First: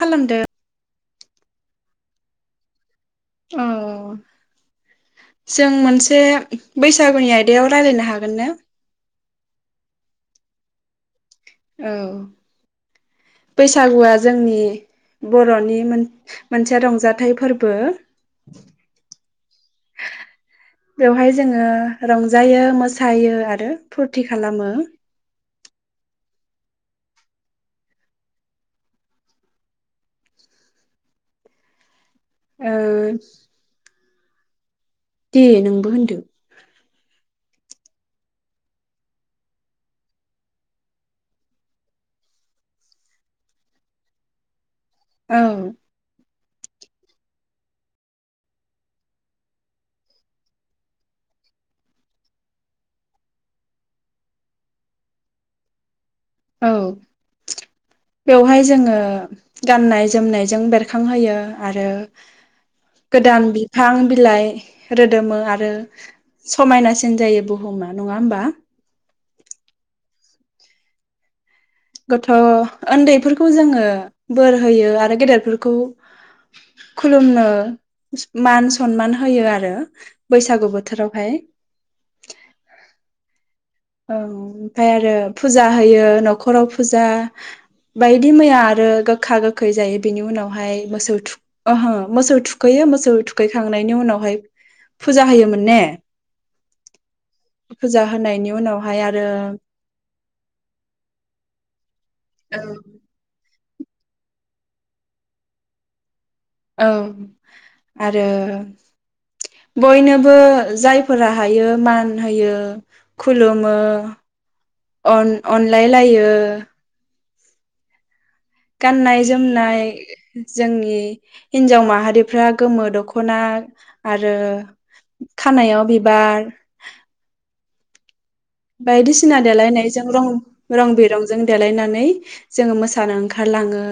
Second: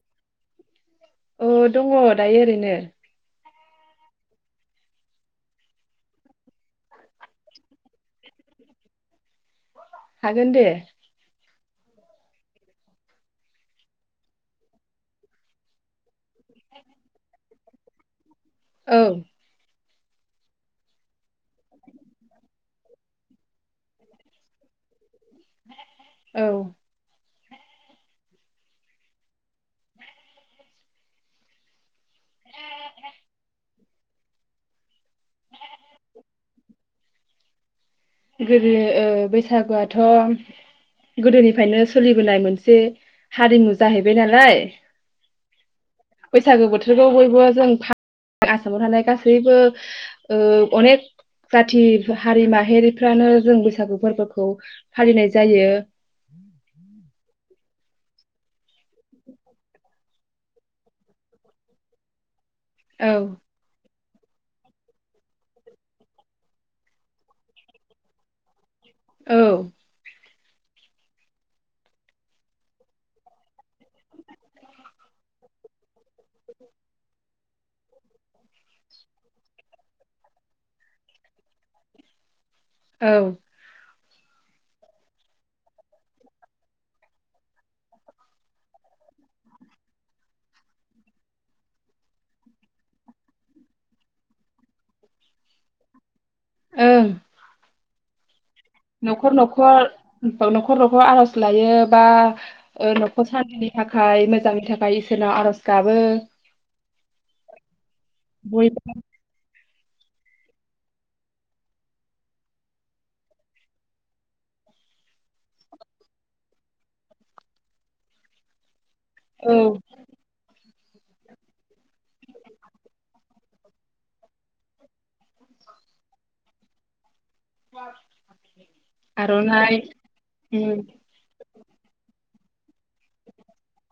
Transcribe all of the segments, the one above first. खालामदो औ दङ दायो ओरैनो औ जों मोनसे बैसागुनि आयदायाव रायलायनो हागोन ना? हागोन दे औ बैसागुआ जोंनि बर'नि मोनसे रंजाथाइ फोरबो औ बेवहाय जोङो रंजायो मोसायो आरो फुरथि खालामो औ [unintelligible] दे नोंबो होनदो गोदो बैसागुआथ' गोदोनिफ्रायनो सोलिबोनाय मोनसे हारिमु जाहैबाय नालाय औ बैसागु बोथोरखौ बयबो जों फा [unintelligible] आसामाव थानाय गासैबो अनेक जाथि हारि माहारिफ्रानो जों बैसागु फोरबोखौ फालिनाय जायो औ बेवहाय जोङो गाननाय जोमनायजों बेरखांहोयो आरो औ गोदान बिफां बिलाइ रोदोमो आरो समायनासिन जायो बुहुमा नङा होमबा औ गथ' उन्दैफोरखौ जोङो बोर होयो आरो गेदेरफोरखौ खुलुमनो मान सनमान होयो आरो बैसागु बोथोरावहाय औ ओ ओमफाय आरो फुजा होयो न'खराव फुजा बायदि मैया आरो गोखा गोखै जायो बिनि उनावहाय मोसौ थुख ओहो मोसौ थुखैयो मोसौ थुखैखांनायनि उनावहाय फुजा होयोमोन ने ओं फुजा होनायनि उनावहाय आरो न'खर न'खर न'खर न'खर आर'ज लायो बा नखर [unintelligible] थाखाय मोजांनि थाखाय इसोरनाव आर'ज गाबो औ आरो बयबो बयनोबो जायफोरा हायो मान होयो खुलुमो अन- अनलायलायो गाननाय औ जोमनाय जोंनि हिनजाव माहारिफ्रा गोमो दख'ना आरो खानायाव बिबार औ बायदिसिना देलायनायजों उम रं-रं बिरंजों देलायनानै जोङो मोसानो ओंखारलाङो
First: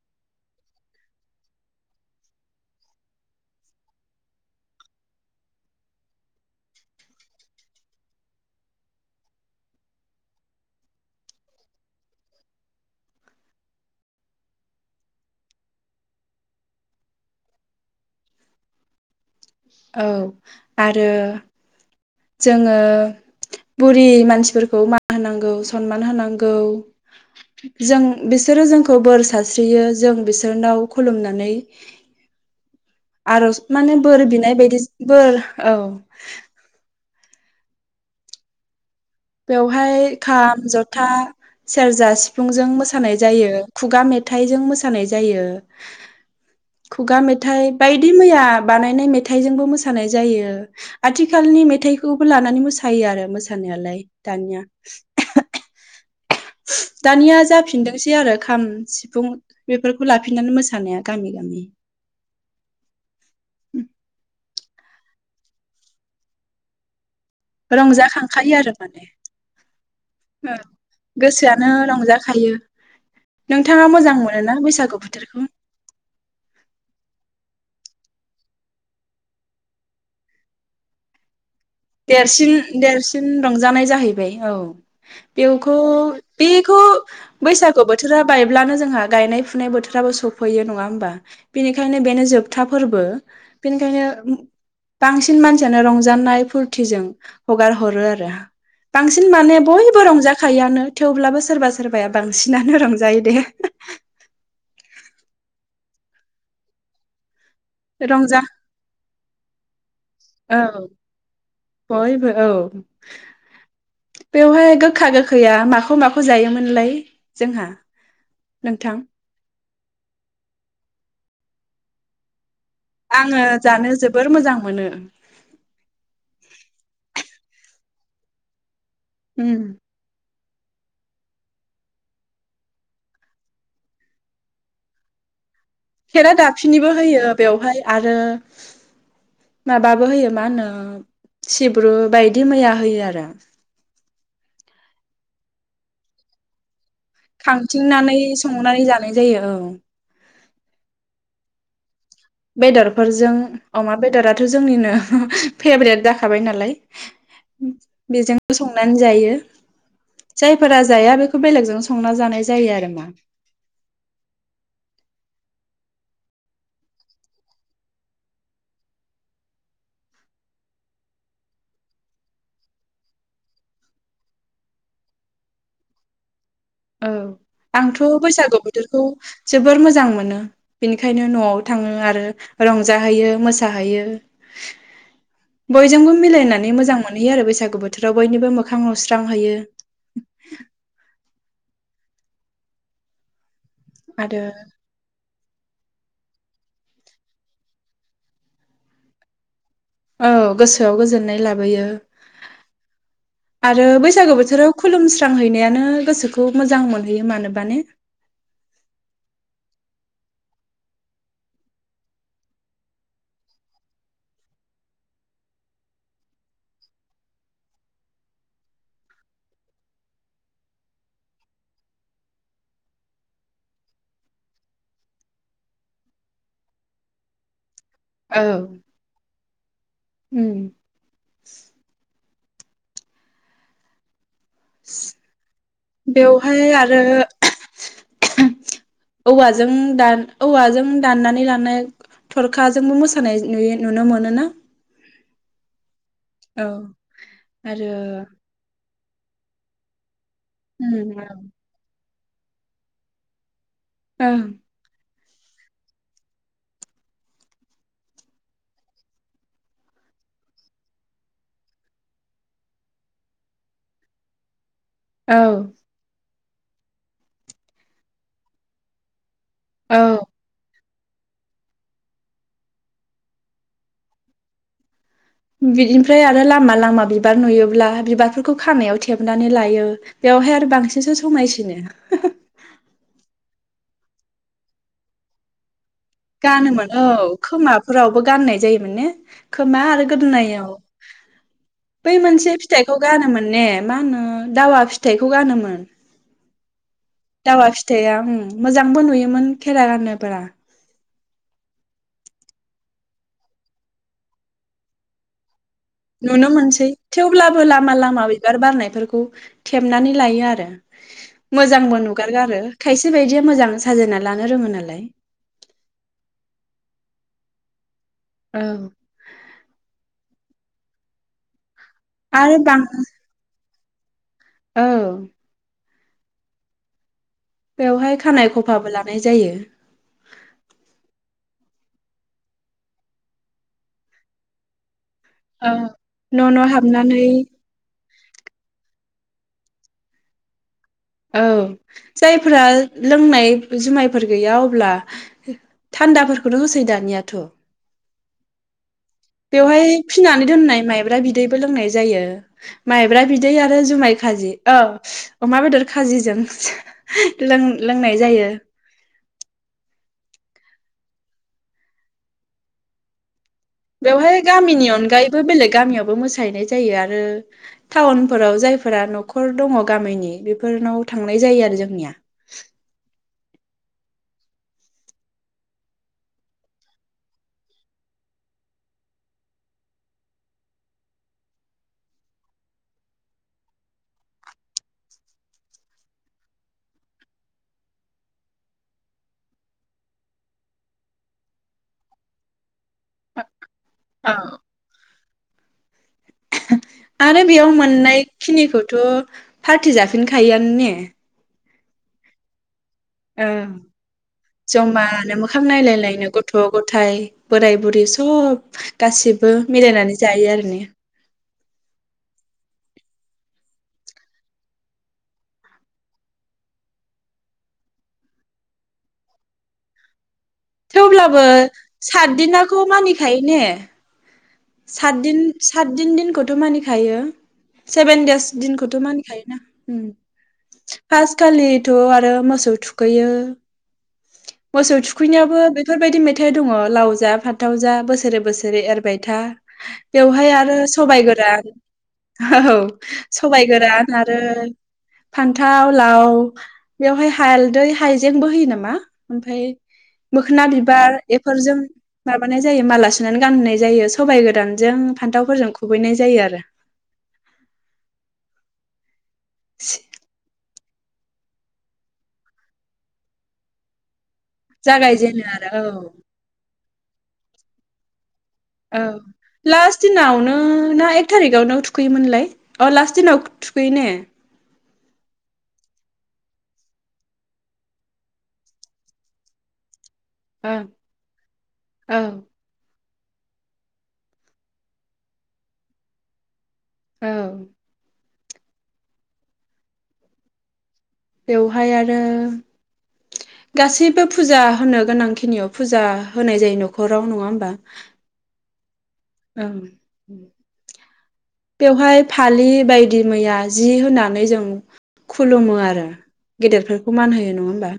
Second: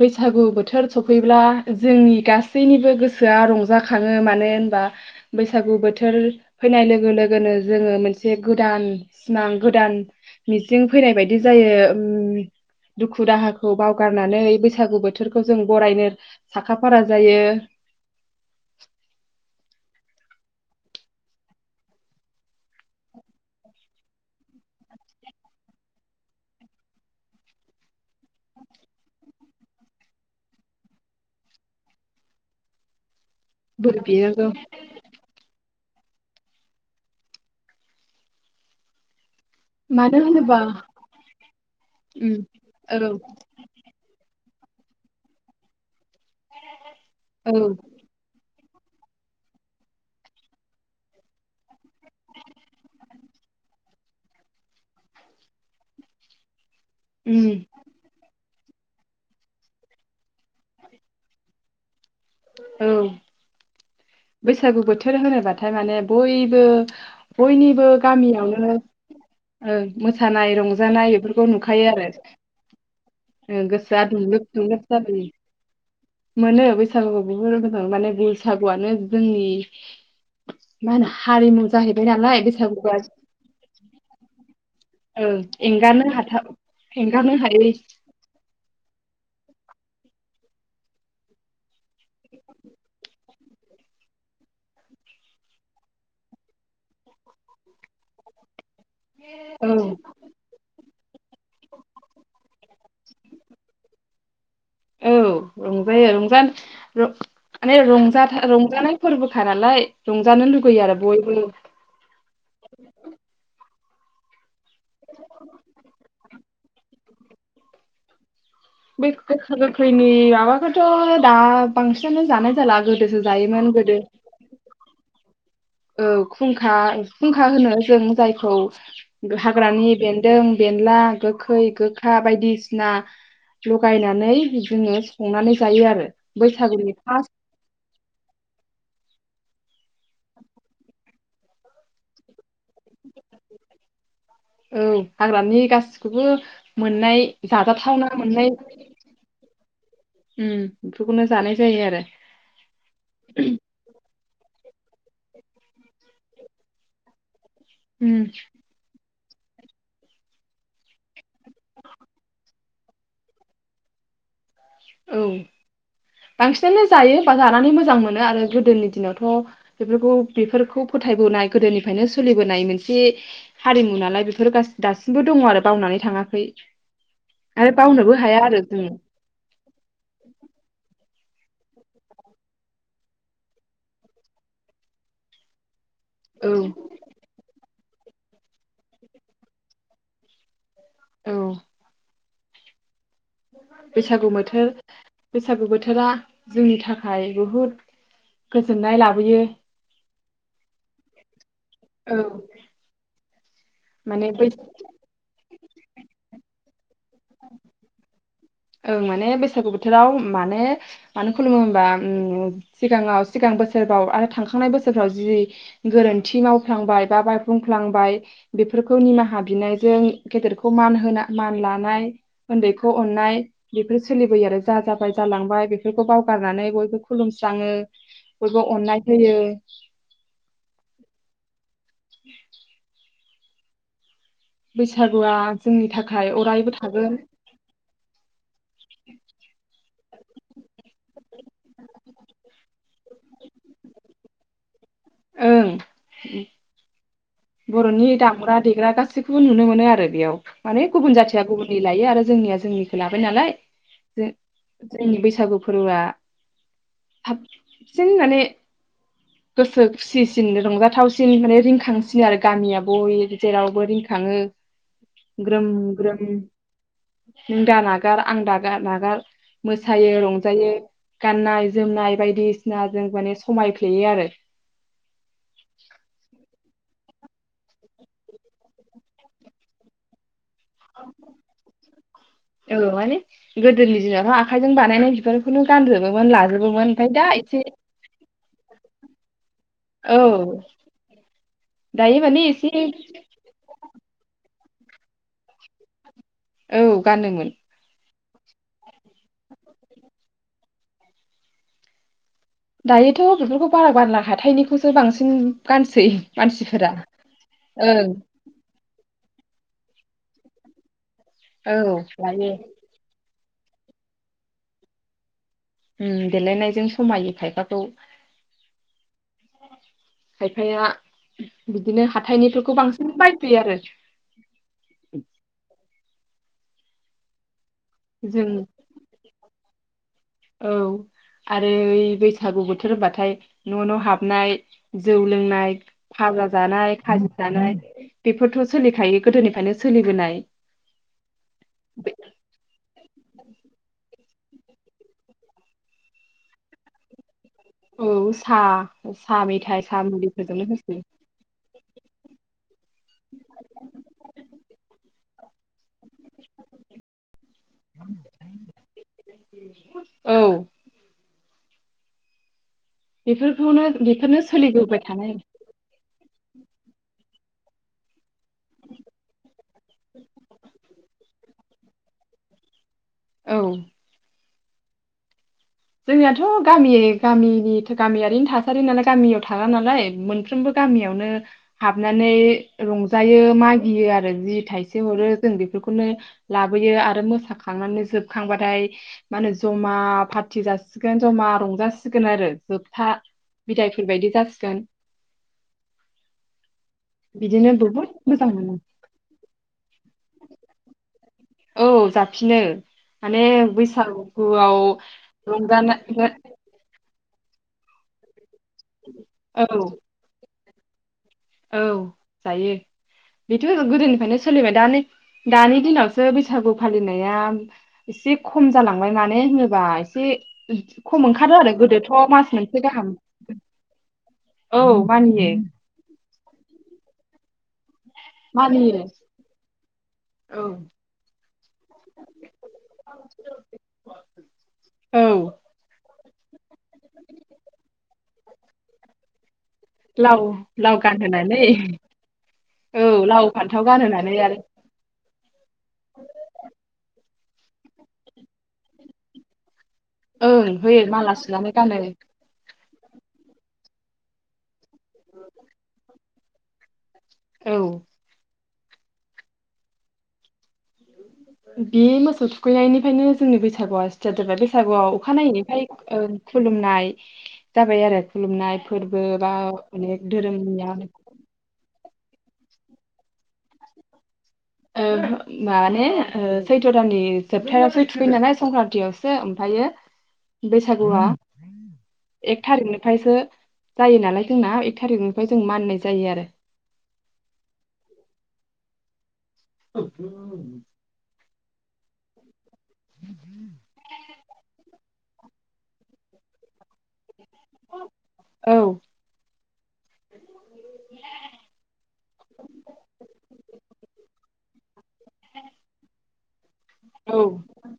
बैसागु बोथोर सफैब्ला जोंनि गासैनिबो गोसोआ रंजाखङो मानो होनबा बैसागु बोथोर फैनाय लोगो लोगोनो जोङो मोनसे गोदान सिमां गोदान मिजिं फैनाय बायदि जायो दुखु दाहाखौ बावगारनानै बैसागु बोथोरखौ जों बरायनो साखा फारा जायो औ आरो जोङो बुरि मानसिफोरखौ मान होनांगौ सनमान होनांगौ जों बिसोरो जोंखौ बोर सस्रियो जों बिसोरनाव खुलुमनानै आरज माने बोर बिनाय बायदि बोर औ बेवहाय मानो होनोबा खाम जथा सेरजा उम सिफुंजों औ मोसानाय जायो खुगा मेथाइ [unintelligible] जों मोसानाय जायो खुगा औ मेथाइ बायदि मैया बानायनाय मेथाइजोंबो मोसानाय जायो आथिखालनि मेथाइखौबो लानानै मोसायो आरो मोसानायालाय दानिया दानिया उम जाफिनदोंसै आरो खाम सिफुं बेफोरखौ ला फिनानै मोसानाया गामि गामि। औ बैसागु बोथोर होनोबाथाय माने बयबो बयनिबो रंजाखांखायो आरो गामियावनो माने मोसानाय ओ रंजानाय बेफोरखौ गोसोआनो नुखायो रंजाखायो आरो नोंथाङा गोसोआ मोजां दुंलोब मोनोना दुंलोब बैसागु जालायो बोथोरखौ मोनो बै [inaudible] औ माने बैसागुआनो जोंनि हारिमु जाहैबाय नालाय देरसिन बैसागुआ देरसिन रंजानाय जाहैबाय औ ओं बेखौ एंगारनो हाथाव बेखौ एंगारनो हायै बैसागु बोथोरा बायब्लानो जोंहा गायनाय फुनाय बोथोराबो सफैयो नङा हबा बिनि बेंखायनो बेनो जोबथा फोरबो बेनिखायनो बांसिन मानसियानो रंजानाय जों हगार हरो आरो बांसिन माने औ बयबो रंजाखायोआनो थेवब्लाबो सोरबा सोरबाया बांसिनानो रं जायो दे औ रंजायो रंजानो माने रंज रंजा रंजानाय फोरबोखा नालाय रंजानो लुगैयो औ आरो बयबो बयबो औ बेवहाय गोखा गोखैया माखौ माखौ जायोमोनलाय जोंहा नोंथां बे गोखा गोग्खै फैनि माबाखौथ' दा बांसिनानो जानाय जाला गोदोसो आङो जायोमोन गोदो जानो जोबोर मोजां मोनो। औ खुंखा खुंखा होनो जों जायखौ उम हाग्रानि बेन दों बेला गोखै गोखा बायदिसिना लगायनानै जोङो संनानै जायो आरो खेरादाफिनिबो बैसागुनि होयो फार्स्ट बेवहाय आरो माबाबो होयो मा होनो सिब्रु बाय दिमैया होयो आरो। औ हाग्रानि गासिखौबो मोननाय जाजाथावना खांथिंनानै मोननाय संनानै जानाय जायो औ। बेफोरखौनो जानाय जायो आरो। बेदरफोरजों अमा बेदरा थ' जोंनिनो फेभ्रेट जाखाबाय नालाय उम बेजों संनानै जायो। जायफोरा जाया बेखौ बेलेगजों संना जानाय जायो आरो मा। औ बांसिनानो जायो बा जानानै मोजां मोनो आरो गोदोनि दिनावथ' बेफोरखौ बेफोरखौ फोथायबोनाय गोदोनिफ्रायनो सोलिबोनाय मोनसे हारिमु नालाय बेफोर दासिमबो दङ आरो बावनानै थाङाखै औ आरो आंथ' बावनोबो हाया बैसागु आरो बोथोरखौ जों जोबोर मोजां मोनो बिनि खायनो न'आव थाङो आरो रंजाहैयो मोसाहैयो बयजोंबो औ मिलायनानै मोजां मोनहैयो आरो बैसागु बोथोराव बयनिबो मोखां नुस्रांहैयो औ बैसागु आरो बोथोर बैसागु बोथोरा जोंनि थाखाय बुहुद गोजोननाय लाबोयो औ गोसोआव गोजोननाय लाबो औ आरो माने बैसागु बै बोथोराव खुलुमस्रां हैनाया नों गोसोखौ मोजां मोन ओं माने बैसागु बोथोर राव माने मानो खुलुमो होनबा सिगाङाव सिगां बोसोरफ्राव आरो थांखांनाय बोसोरफ्राव जि गोरोन्थि मावफ्लांबाय बा बाय बुंफ्लांबाय बेफोरखौ निमाहा बिनायजों गेदेरखौ मान होना मान लानाय उन्दैखौ अननाय बेफोर सोलिबोयो आरो जा जाबाय जालांबाय बेफोरखौ बावगारनानै बयबो खुलुमस्राङो औ बयबो अननाय होयो [inaudible] [unintelligible] [inaudible] बैसागुआ जोंनि थाखाय बेवहाय अरायबो आरो थागोन औवाजों दा औवाजों दाननानै लानाय थरखाजोंबो मोसानाय नुयो नुनो मोनोना ओं औ आरो बर'नि दामग्रा दे ग्रा गासिखौबो नुनो मोनो आरो बेयाव माने गुबुन ओम जाथिया गुबुननि लायो आरो जोंनिया जोंनिखौ लाबाय नालाय औ जोंनि बे बैसागु फोरबोआ साबसिन माने गोसो खुसिसिन रंजाथावसिन माने रिंखांसि नो आरो गामिया [unintelligible] जेरावबो रिंखाङो औ ग्रोम ग्रोम नों दा नागार आं दागार नागार औ मोसायो रंजायो गाननाय जोमनाय बायदिसिना जों माने समायफ्लेयो आरो बिनिफ्राय आरो [unintelligible] बिबार नुयोब्ला बिबारफोरखौ खानायाव थेबनानै लायो बेवहाय आरो बांसिनसो समायसिनो औ माने गोदोनि दिनावथ' आखाइजों बानायनाय बिबारखौनो गानजोबोमोन लाजोबोमोन गानोमोन औ ओमफ्राय दा एसे खोमाफोरावबो गाननाय जायोमोन ने खोमा आरो औ गोदोनाव बै दायो माने मोनसे एसे फिथाइखौ गानोमोन ने मा होनो दावा फिथाइखौ गानोमोन औ गानोमोन दावा फिथाया ओ मोजांबो नुयोमोन खेेरा गानोब्ला दायोथ बेफोरखौ बारा गानला हाथायनिखौसो बांसिन गानसै नुनो मोनसै मानसिफोरा थेवब्लाबो लामा ओं लामा बिबार बारनायफोरखौ थेबनानै लायो आरो औ मोजांबो लायो नुगारगारो आरो खायसे बायदिया मोजां साजायना लानो रोङो नालाय उ देलायनायजों समायो खायफाखौ औ खायफाया बिदिनो आरो हाथाइनिफोरखौ बां बांसिन बायफैयो आरो औ बेवहाय जों खानाय खफाबो लानाय जायो औ आरो ओइ बैसागु बोथोर होनबाथाय न न हाबनाय जौ औ लोंनाय फाजा न' न' जानाय हाबनानै खाजि जानाय बेफोरथ सोलिखायो गोदोनिफ्रायनो सोलिबोनाय औ जायफोरा लोंनाय जुमाय फोर गैया अब्ला थान्दाफोरखौनो होसै दानियाथ औ साह साहा बेवहाय मेथाय साहा फिनानै मुरिफोरजोंनो दोननाय होसै माइब्रा बिदैबो लोंनाय जायो माइब्रा बिदै आरो जुमाय खाजि औ अमा बेदर खाजिजों लों लोंनाय जायो औ बेफोर बेवहाय गामिनि अनगायैबो बेलेग गामियावबो मोसा हैनाय जायो आरो फोराव जायफोरा नखर दङ गामिनि बेफोरनाव थांनाय जायो आरो जोंनिया औ जोंनियाथ गामि गामिनि गामियारिनि थासारि नालाय गामियाव थाङा नालाय मोनफ्रोमबो गामियावनो हाबनानै रंजायो मागियो आरो जि थाइसे हरो जों बेफोरखौनो लाबोयो आरो मोसाखांनानै जोबखांबाथाय मा होनो जमा फारथि फुथि जासिगोन जमा रंजासिगोन आरो जोब बिफा बिदायफोर बायदि औ जासिगोन आरो बिदिनो बेयाव बहुद मोननाय मोजां मोनो खिनिखौथ' पार्टि जाफिन खायोआनो ने औ जाफिनो माने ओं बैसागुआव जमानो मोखां नायलायलायनो रंजानाय गथ' गथाय बोराय बुरै सब गासिबो औ मिलायनानै जायो आरो ने औ जायो बेथ' गोदोनिफ्रायनो सोलिबाय दा दानि दिनावसो बैसागु फालिनाया एसे खम जालांबाय मानो होनोबा एसे खम थेवब्लाबो ओंखारो आरो गोदोथ' मास मोनसे सातदिनाखौ गाहाम मानिखायो ने औ सात दिन मानियो सात दिन दिनख थ' मानिखायो सेभेन देस दिनखौथ' मानियो मानिखायोना औ फास खालिथ' आरो मोसौ थुखैयो मोसौ औ थुखैनायाबो बेफोरबायदि मेथाइ दङ लाव जा फानथाव जा बोसोरे बोसोर जेरै एरबाय था लाव बेवहाय आरो लाव सबाइ गानहोनानै गोरान औ लाव सबाइ फान्थाव गोरान गानहोनानै आरो फानथाव लाव बेवहाय हालदै हाइजेंबो होयो नामा ओमफ्राय ओं मोखोना होयो बिबार माला सुनानै बेफोरजों गानो माबानाय जायो माला सुनानै गान होनाय जायो सबाइ गोरानजों फानथाव फोरजों खुबैनाय जायो आरो औ [inaudible] बे मोसौ थुखैनायनिफ्रायनो जोंनि बैसागुआ [unintelligible] बैसागुआव जागायजेनो आरो अखानायैनिफ्राय खुलुमनाय जाबाय आरो खुलुमनाय औ फोरबो बा लास्ट अनेक दिनावनो धोरोमनिया ना अनेक एक थारिखआवनो थु थुखैयोमोनलाय अ लास्ट दिनाव थुखैयो ने ओ माने सैथ' दाननि जोबथायावसो थुखैयो नालाय संक्रान्तियावसो ओमफ्रायो ओं बैसागुआ औ एक थारिखनो [unintelligible] जायो नालाय जोंना एक थारिकनिफ्राय जों माननाय जायो आरो औ [inaudible] बेवहाय आरो गासैबो फुजा होनो गोनां खिनियाव फुजा होनाय जायो न'खराव नङा हो बा औ ओं ओम बेवहाय फालि बायदि मैया जि होनानै जों खुलुमो आरो गेदेरफोरखौ मान औ होयो नङा होमबा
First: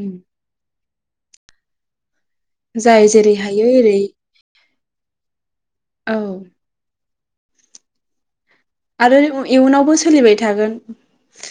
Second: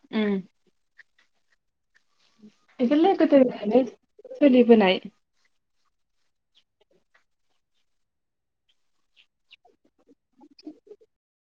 ओम उम जाय बेफोरलाय जेरै हायो गोदोनिफायनो एरै सोलिबोनाय औ आरो इयुनावबो सोलिबाय थागोन